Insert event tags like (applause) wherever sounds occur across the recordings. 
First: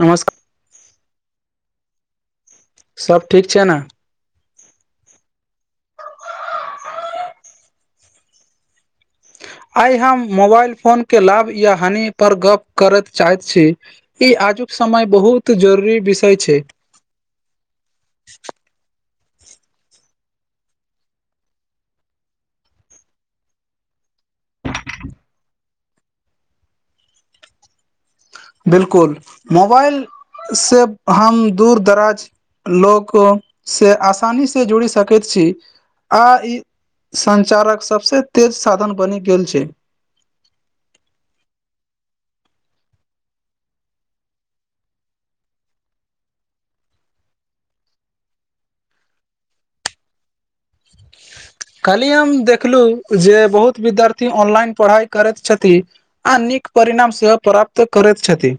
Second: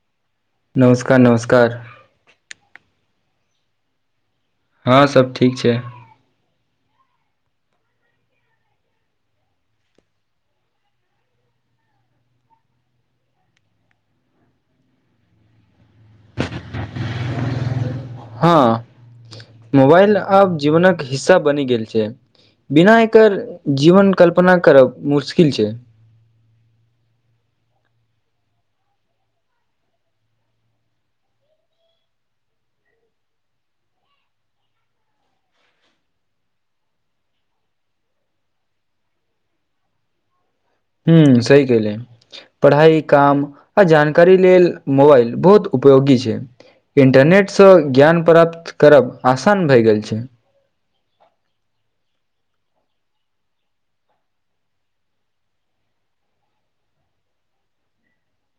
नमस्कार नमस्कार नमस्कार सब ठीक छै ने हँ सब ठीक छै आइ हम मोबाइल फोन के लाभ या हानि पर गप करैत चाहैत छी ई आजुक समय बहुत जरूरी विषय छै हँ मोबाइल आब जीवनक हिस्सा बनि गेल छै बिना एकर जीवन कल्पना करब मुश्किल छै बिलकुल मोबाइल से हम दूर दराज लोक से आसानी से जुड़ि सकैत छी आ इ संचारक सबसे तेज साधन बनि गेल छै हूं सही कहिले पढ़ाइ काम आ जानकारी लेल मोबाइल बहुत उपयोगी छै इन्टरनेट स ज्ञान प्राप्त करब आसान भए गेल छै कल्ही हम देखलु जे बहुत विद्यार्थी ऑनलाइन पढ़ाइ करति छथि आ नीक परिणाम सेहो प्राप्त करति छथि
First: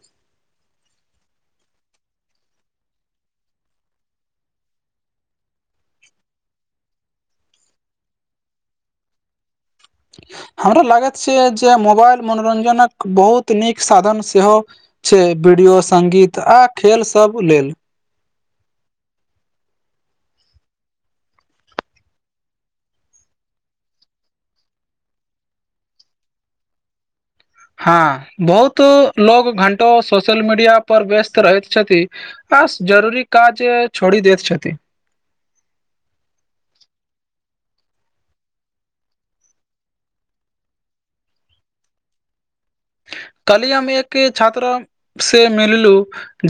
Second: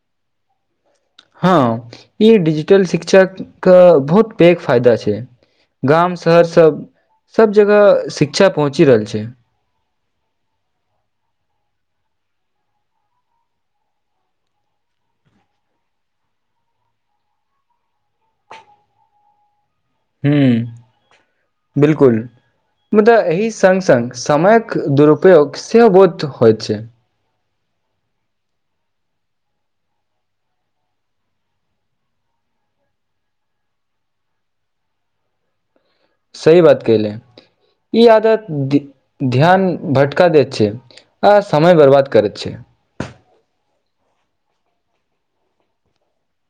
हँ ई डिजिटल शिक्षा क बहुत पैघ फायदा छै गाम शहर सब सब जगह शिक्षा पहुँची रहल छै हमरा लागत छै जे मोबाइल मनोरञजनक बहुत नीक साधन सेहो छै वीडियो सङ्गीत आ खेलसभ लेल हूं बिलकुल मुदा एहि संग संग समयक दुरूपयोग सेहो बहुत होइत छै हँ बहुत लोग घंटो सोशल मीडिया पर व्यस्त रहति छथि आ जरूरी काज छोड़ी देत छति सही बात केहले ई आदत ध्यान भटका दति छै आ समय बर्बाद करै छै कल्ही हम एक छात्रा से मिललु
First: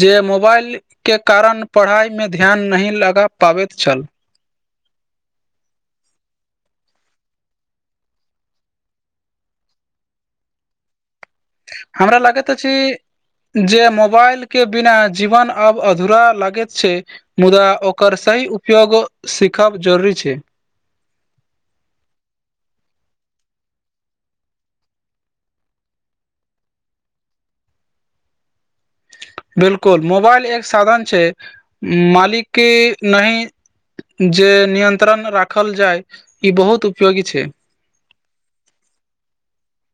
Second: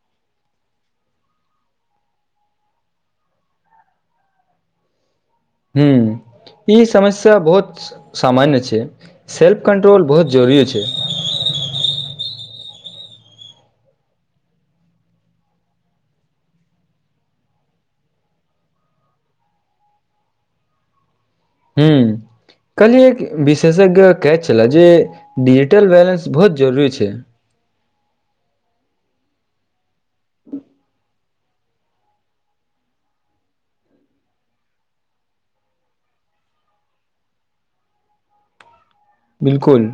जे मोबाइल के कारण पढ़ाइ मे ध्यान नहि लगा पाबति छल हू ई समस्या बहुत सामान्य छै (inaudible) सेल्फ कन्ट्रोल बहुत जरूरी छै। हमरा लागैत अछि जे मोबाइल केँ बिना जीवन आब अधूरा लगैत छै। मुदा ओकर सही उपयोग सीखब जरूरी छै हूँ कल्हि एक विशेषज्ञ कहै छले जे डिजिटल बैलेंस बहुत जरूरी छै बिल्कुल मोबाइल एक साधन छै मालिकी केँ नहीं जे नियन्त्रण राखल जाइ ई बहुत उपयोगी छै। बिल्कुल।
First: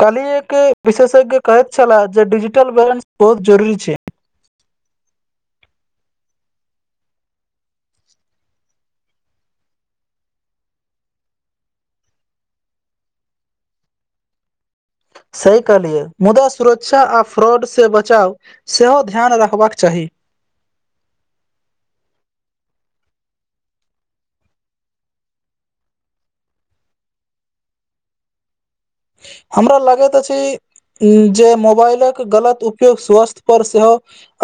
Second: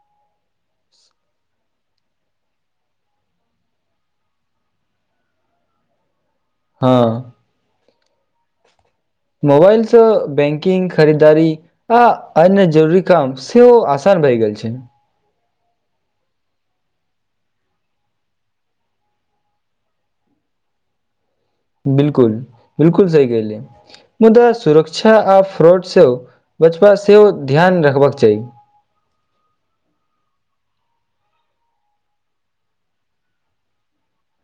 काल्हि एक विशेषज्ञ कहत छला जे डिजिटल बैलेंस बहुत जरूरी छै। हँ मोबाइलसँ बैंकिंग खरीदारी आ अन्य जरूरी काम सेहो ओ आसान भइ गेल छै सही कहलियै मुदा सुरक्षा आ फ्रॉड से बचाव सेहो ध्यान रखबाक चाही बिल्कुल बिल्कुल सही कलै मुदा सुरक्षा आ फ्रॉड सेहो बचबा सेहो ध्यान रखबाक चाही हमरा लगैत अछि जे मोबाइल कऽ गलत उपयोग स्वास्थ्य पर सेहो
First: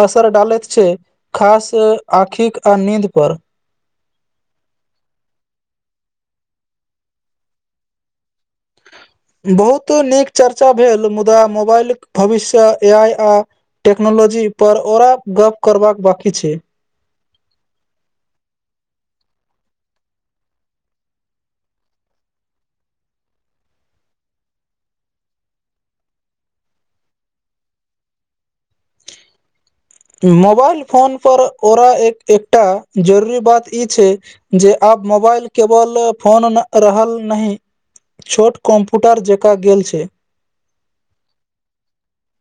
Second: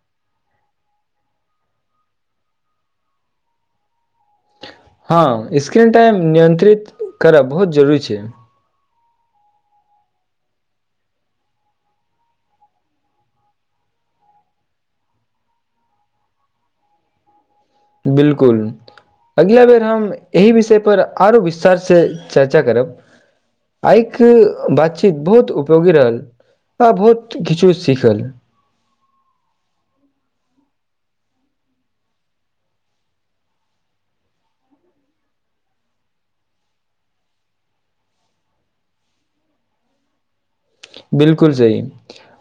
असर डालैत छै खास आँखिक आ नीद पर हँ स्क्रीन टाइम नियंत्रित करब बहुत जरूरी छै (inaudible) बहुत नीक चर्चा भेल मुदा मोबाइल कऽ भविष्य ए आइ आ टेक्नोलॉजी पर औरा गप करबाका बाकी छै बिल्कुल अगिला बेर हम एहि विषय पर आरो विस्तार से चर्चा करब आइ कऽ बातचीत बहुत उपयोगी रहल आ बहुत किछु सीखल मोबाइल फोन पर ओरा एक एकटा जरूरी बात ई छै जे आब मोबाइल केबल फोन रहल नही छोट कम्प्यूटर जका गेलेल छै बिल्कुल सही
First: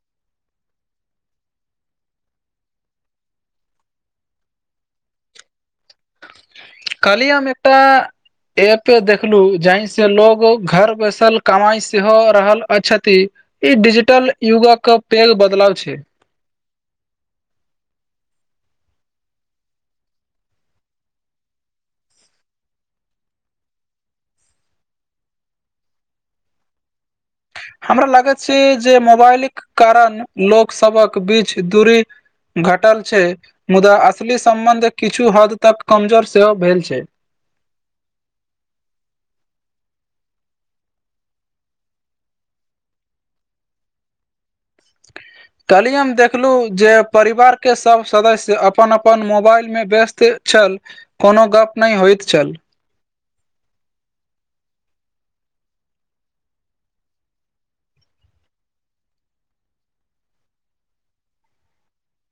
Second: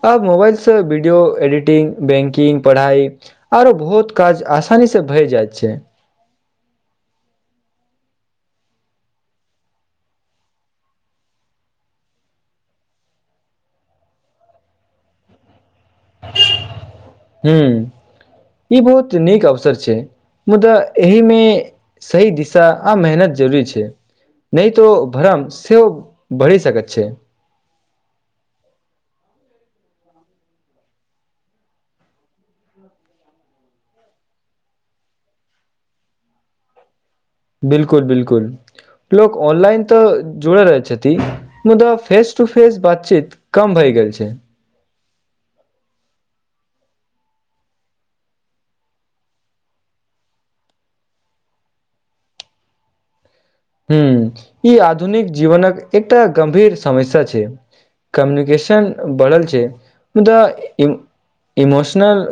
अब मोबाइल स वीडियो एडिटिंग बैंकिंग पढ़ाइ आर बहुत काज आसानी स भए जाइत छै कल्हि हम एकटा एप देखलू जाहि से लोग घर बैसल कमाई सेहो रहल अछ्ति ई डिजिटल युग कऽ पैघ बदलाव छै (unintelligible) हू ई बहुत नीक अवसर छै मुदा एहि में सही दिशा आ मेहनत जरूरी छै नहीं तो भरम सेहो भए सकैत छै हमरा लागैत छै जे मोबाइल केँ कारण लोक सभक बीच दूरी घटल छै मुदा असली सम्बन्ध किछु हद तक कमजोर सेहो भेल छै बिल्कुल बिल्कुल लोक ऑनलाइन तऽ जड़े रहै छथि मुदा फेस टू फेस बातचीत कम भइ गेल छै (unintelligible) कल्हि हम देखलु जे परिवार केँ सभ सदस्य अपन अपन मोबाइलमे व्यस्त छल कोनो गप नै होइत छल हूँ ई आधुनिक जीवनक एकटा गम्भीर समस्या छै कम्युनिकेशन बढ़ल छै मुदा ईम इमोशनल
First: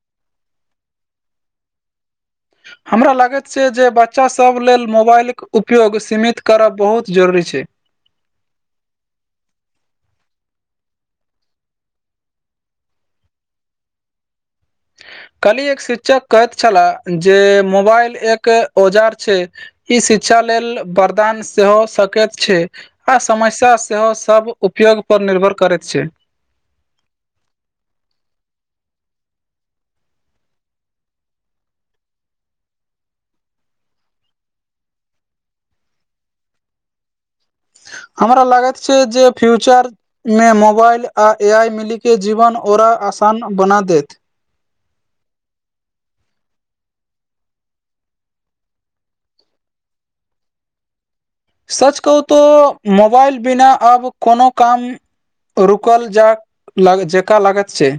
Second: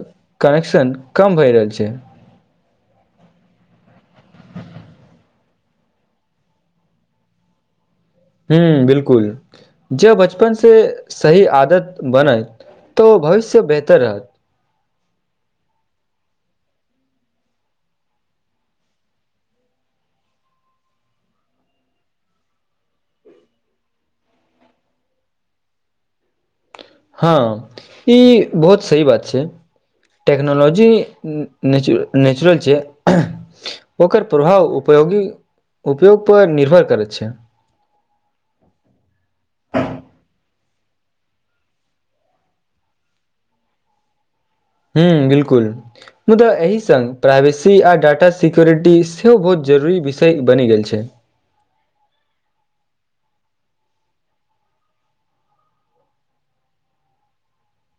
कनेक्शन कम भए रहल छै हमरा लागैत छै जे बच्चासब लेल मोबाइल क उपयोग सीमित करबाक बहुत जरूरी छै हूँ बिल्कुल जे बचपनसे सही आदत बनैत तऽ ओ भविष्य बेहतर रहत कल्हि एक शिक्षक कहैत छलाह जे मोबाइल एक औजार छै ई शिक्षा लेल वरदान सेहो सकैत छै आ समस्या सेहो सब उपयोग पर निर्भर करैत छै। हँ ई बहुत सही बात छै। टेक्नोलॉजी नेचु नेचुरल छै। ओकर प्रभाव उपोगी उपयोगप निर्भर करै छै हमरा लागत छै जे फ्यूचर मे मोबाइल आ ए आइ मिलीके जीवन ओरा आसान बना देत हूँ बिल्कुल मुदा एहि सङ्ग प्राइवेसी आ डाटा सिक्यूरिटी सेहो बहुत जरूरी विषय बनि गेल छै। सच कहू तो मोबाइल बिना अब कोनो काम रुकल जाक लग जकाँ लागत छै।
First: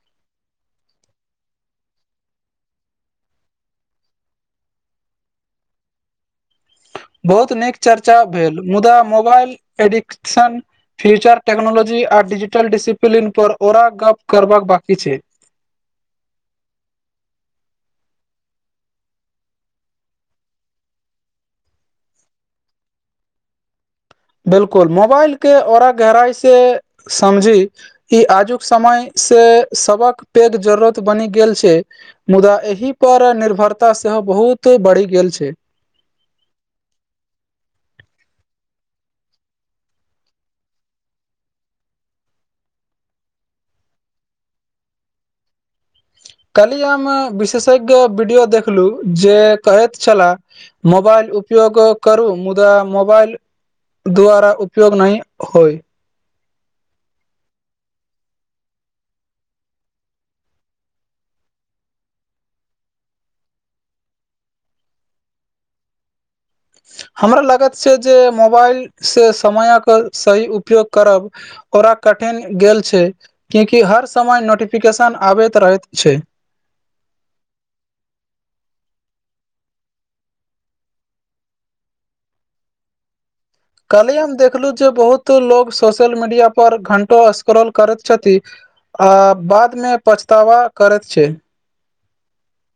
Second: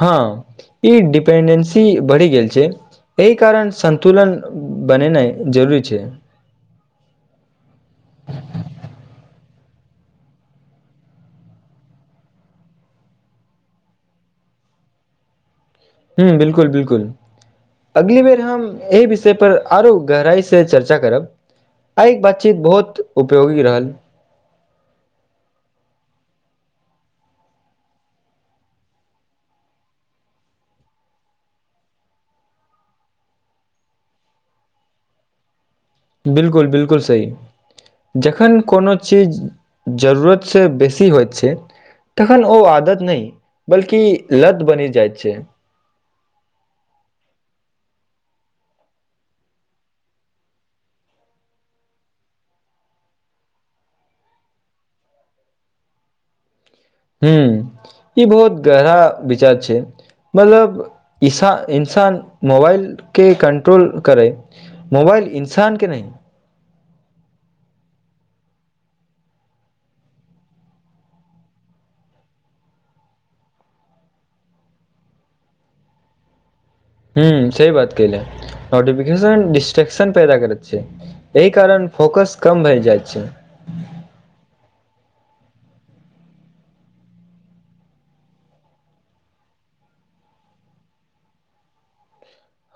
हँ ई डिपेंडेंसी बढ़ि गेल छै। एहि कारण सन्तुलन बनेनाइ जरूरी छै। बहुत नीक चर्चा भेल मुदा मोबाइल एडिक्शन फ्यूचर टेकनोलॉजी आ डिजिटल डिसिप्लिन पर ओरा गप करबाक बाकी छै। हूँ बिल्कुल बिलकुल अगली बेर हम एहि विषय पर आरो गहराई से चर्चा करब। आइ बतचीत बहुत उपयोगी रहल। बिल्कुल मोबाइल के औरा गहराइ से समझी ई आजुक समय से सबहक पैघ जरूरत बनि गेल छै। मुदा एहि पर निर्भरता सेहो बहुत बढ़ि गेल छै। बिल्कुल बिल्कुल सही। जखन कोनो चीज जरूरतसँ बेसी होइत छै तखन ओ आदत नै बल्कि लद बनि जाइत छै। कल्हि हम विशेषज्ञ वीडियो देखलु जे कहैत छला मोबाइल उपयोग करू मुदा मोबाइल द्वारा उपयोग नहि होय। हूँ ई बहुत गहरा विचार छै। मतलब इसा इन्सान मोबाइलके कंट्रोल करै मोबाइल इन्सान के नै हमरा लगत से जे मोबाइलसे समयक सही उपयोग करब ओरा कठिन गेल छै किएकि हर समय नोटिफिकेशन आबैत रहैत छै। हूँ सही बात कैले नोटिफिकेशन डिस्ट्रेक्शन पैदा करैत छै। एहि कारण फोकस कम भए जाय छै। कल्ही हम देखलु जे बहुत लोग सोशल मीडिया पर घंटो स्क्रॉल करैत छथि। आ बादमे पछतावा करत छै।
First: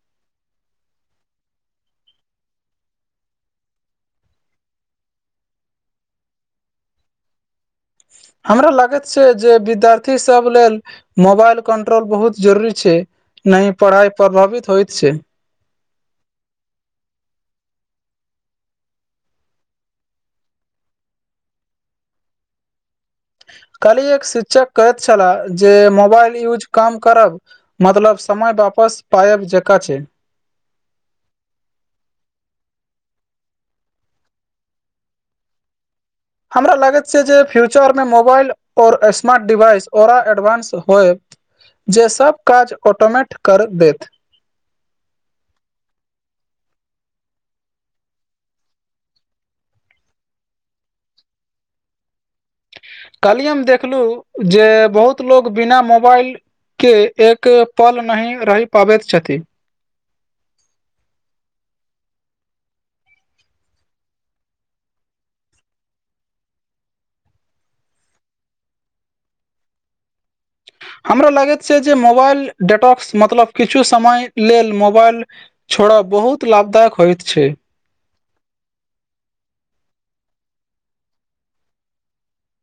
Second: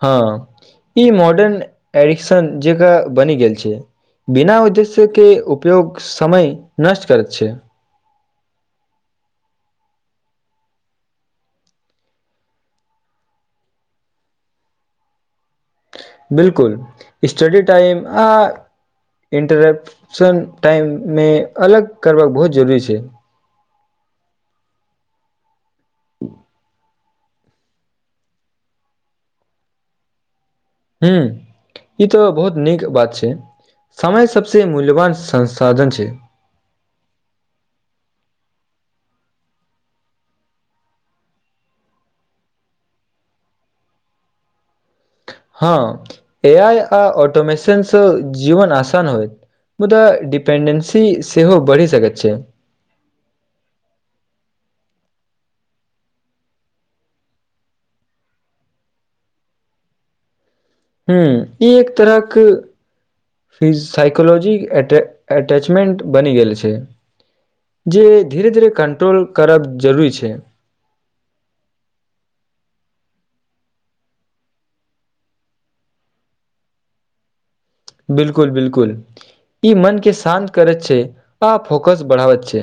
हँ ई मॉडर्न एरिक्शन जेकां बनि गेल छै। बिना उद्देश्यके उपयोग समय नष्ट करैत छै। हमरा लागत छै जे विद्यार्थी सब लेल मोबाइल कंट्रोल बहुत जरूरी छै नहि पढ़ाई प्रभावित होइत छै बिलकुल स्टडी टाइम आ इन्टरेप्शन टाइम मे अलग करबक बहुत जरूरी छै काल्ही एक शिक्षक कहैत छलाह जे मोबाइल यूज कम करब मतलब समय वापस पायब जेका छै हूं ई तऽ बहुत नीक बात छै समय सबसे मूल्यवान संसाधन छै हमरा लागति छै जे फ्यूचर मे मोबाइल ओर स्मार्ट डिवाइस ओरा एडवांस होइ जे सब काज ऑटोमेैट कर देत हँ एआइ आ ऑटोमेशनसँ जीवन आसान होइत मुदा डिपेंडेन्सी सेहो बढ़ि सकति छै कल्ही हम देखलू जे बहुत लोक बिना मोबाइल के एक पल नहि रहि पाबति छथि हूं ई एक तरहक फिज साइकोलॉजी अटैच अटैचमेन्ट बनि गेल छै जी धीरे धीरे कंट्रोल करब जरूरी छै हमरा लागति छै जे मोबाइल डेटाक्स मतलब किछु समय लेल मोबाइल छोड़ब बहुत लाभदायक होइत छै बिलकुल बिलकुल ई मनके शान्त करैत छै आ फोकस बढ़ावति छै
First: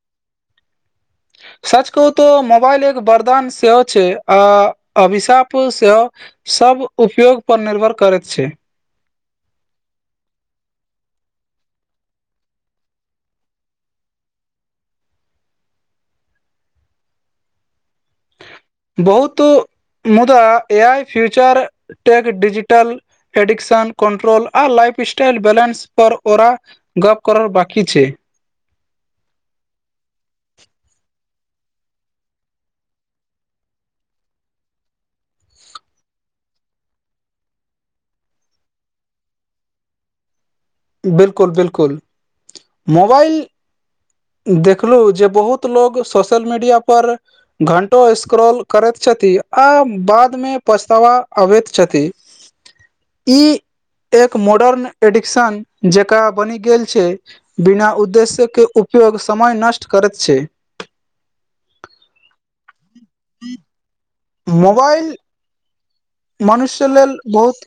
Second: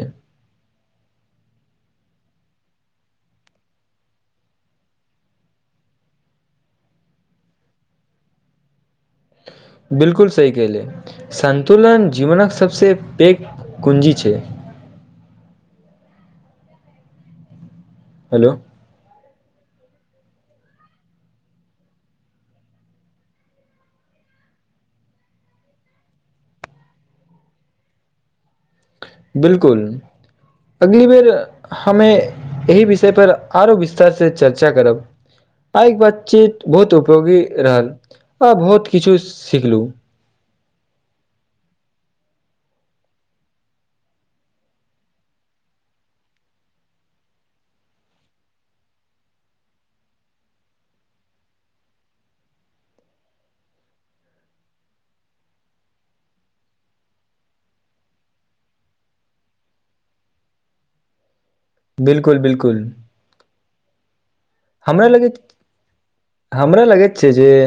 सच कहू तोऽ मोबाइल एक वरदान सेहो छै आ अभिशाप सेहो सब उपयोग पर निर्भर करति छै बिलकुल सही केहलिए संन्तुलन जीवनक सबसँ पैघ कुंजी छै हेलो बहुत मुदा ए आइ future tech digital addiction control आ लाइफ स्टाइल बैलेंस पर ओरा गप करल बाकी छै बिलकुल अगली बेर हमे एहि विषय पर आरो विस्तार से चर्चा करब आइ के बातचीत बहुत उपयोगी रहल आ बहुत किछु सिखलु बिलकुल बिलकुल मोबाइल देखलू जे बहुत लोक सोशल मीडिया पर घंटो स्क्रॉल करति छथि आ बाद मे पछतावा अबति छथि (inaudible) ई एक मॉडर्न एडिक्शन जेकां बनि गेल छै बिना उद्देश्यके उपयोग समय नष्ट करति छै बिलकुल बिलकुल हमरा मोबाइल लगति हमरा मनुष्य लेल लगति छै जे बहुत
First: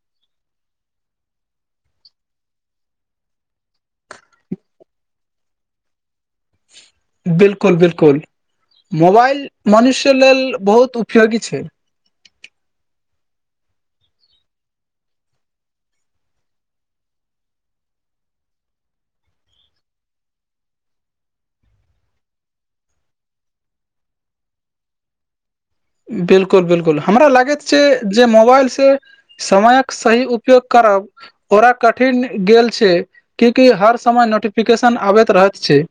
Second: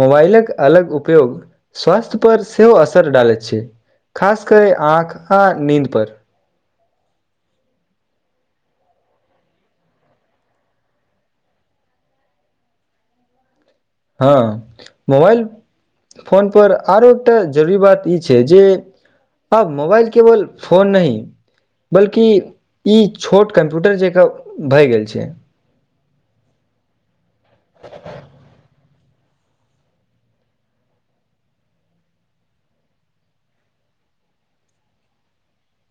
मोबाइलक अलग उपयोग स्वास्थ्य पर सेहो असर डालै छै खासकर आँख आ नीन्द पर बिलकुल बिलकुल मोबाइल मनुष्य लेल बहुत उपयोगी छै हँ मोबाइल फोनपर आओरो एकटा जरूरी बात ई छै जे आब मोबाइल केवल फोन नहि बल्कि ई छोट कम्प्यूटर जेका भए गेल छै बिलकुल बिलकुल हमरा लागैत छै जे मोबाइल से समयक सही उपयोग करब (unintelligible) कठिन गेल छै कियकि हर समय नोटिफिकेशन आबैत रहैत छै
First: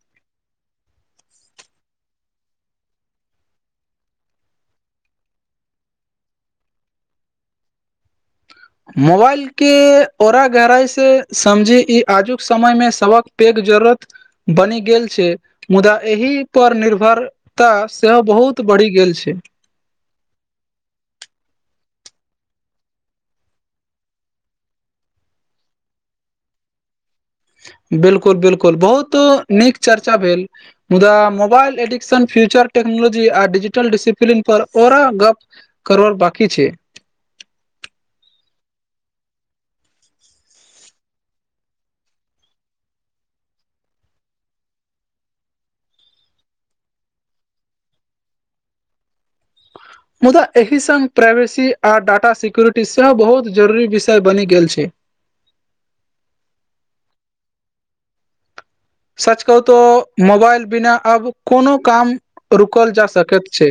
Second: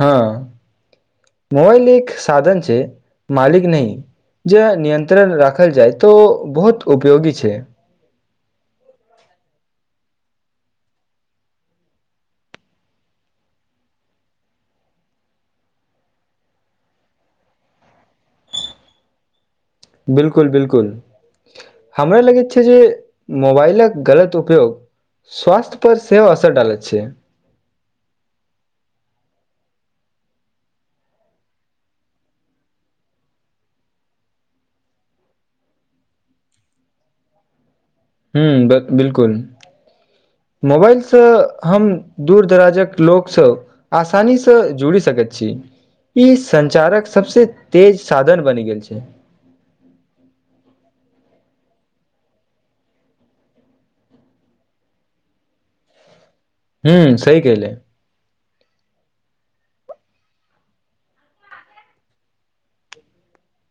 हँ मोबाइल एक साधन छै मालिक नहि जे नियंत्रण राखल जाय त बहुत उपयोगी छै मोबाइल के औरा गहराइ से समझी ई आजुक समय मे सबकेँ पैघ जरूरत बनि गेल छै मुद्दा एहि पर निर्भरता सेहो बहुत बढ़ि गेल छै बिल्कुल बिल्कुल हमरा लगैत छै जे मोबाइलक गलत उपयोग स्वास्थ्य पर सेहो असर डालैत छै बिलकुल बिलकुल बहुत नीक चर्चा भेल मुदा मोबाइल एडिक्शन फ्यूचर टेक्नोलॉजी आ डिजिटल डसिप्लीन पर आउरो गप करब बाकी छै हँ बिलकुल मोबाइलसँ हम दूर दराजक लोकसँ आसानीसँ जुड़ि सकैत छी ई संचारक सबसे तेज साधन बनि गेल छै मुद्दा एहि संग प्राइवेसी आ डाटा सिक्यूरिटी सेहो बहुत जरूरी विषय बनि गेल छै हूँ सही कहले सच कहू तो मोबाइल बिना आब कोनो काम रुकल जा सकैत छै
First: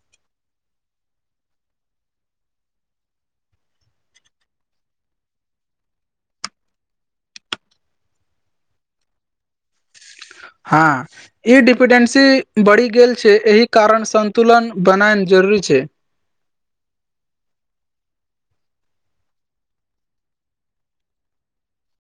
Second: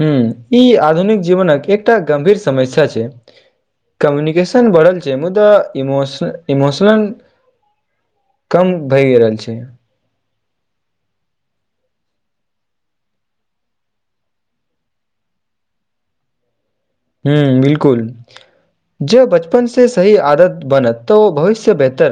हुँ ई आधुनिक जीवनक एकटा गंभीर समस्या छै कम्युनिकेशन बढ़ल छै मुदा इमोशन इमोशनल कम भए रहल छै हाँ ई डिपेंडेंसी बढ़ि गेल छै एहि कारण संन्तुलन बनायन जरूरी छै ह बिलकुल जब बचपन से सही आदत बनत तऽ ओ भविष्य बेहतर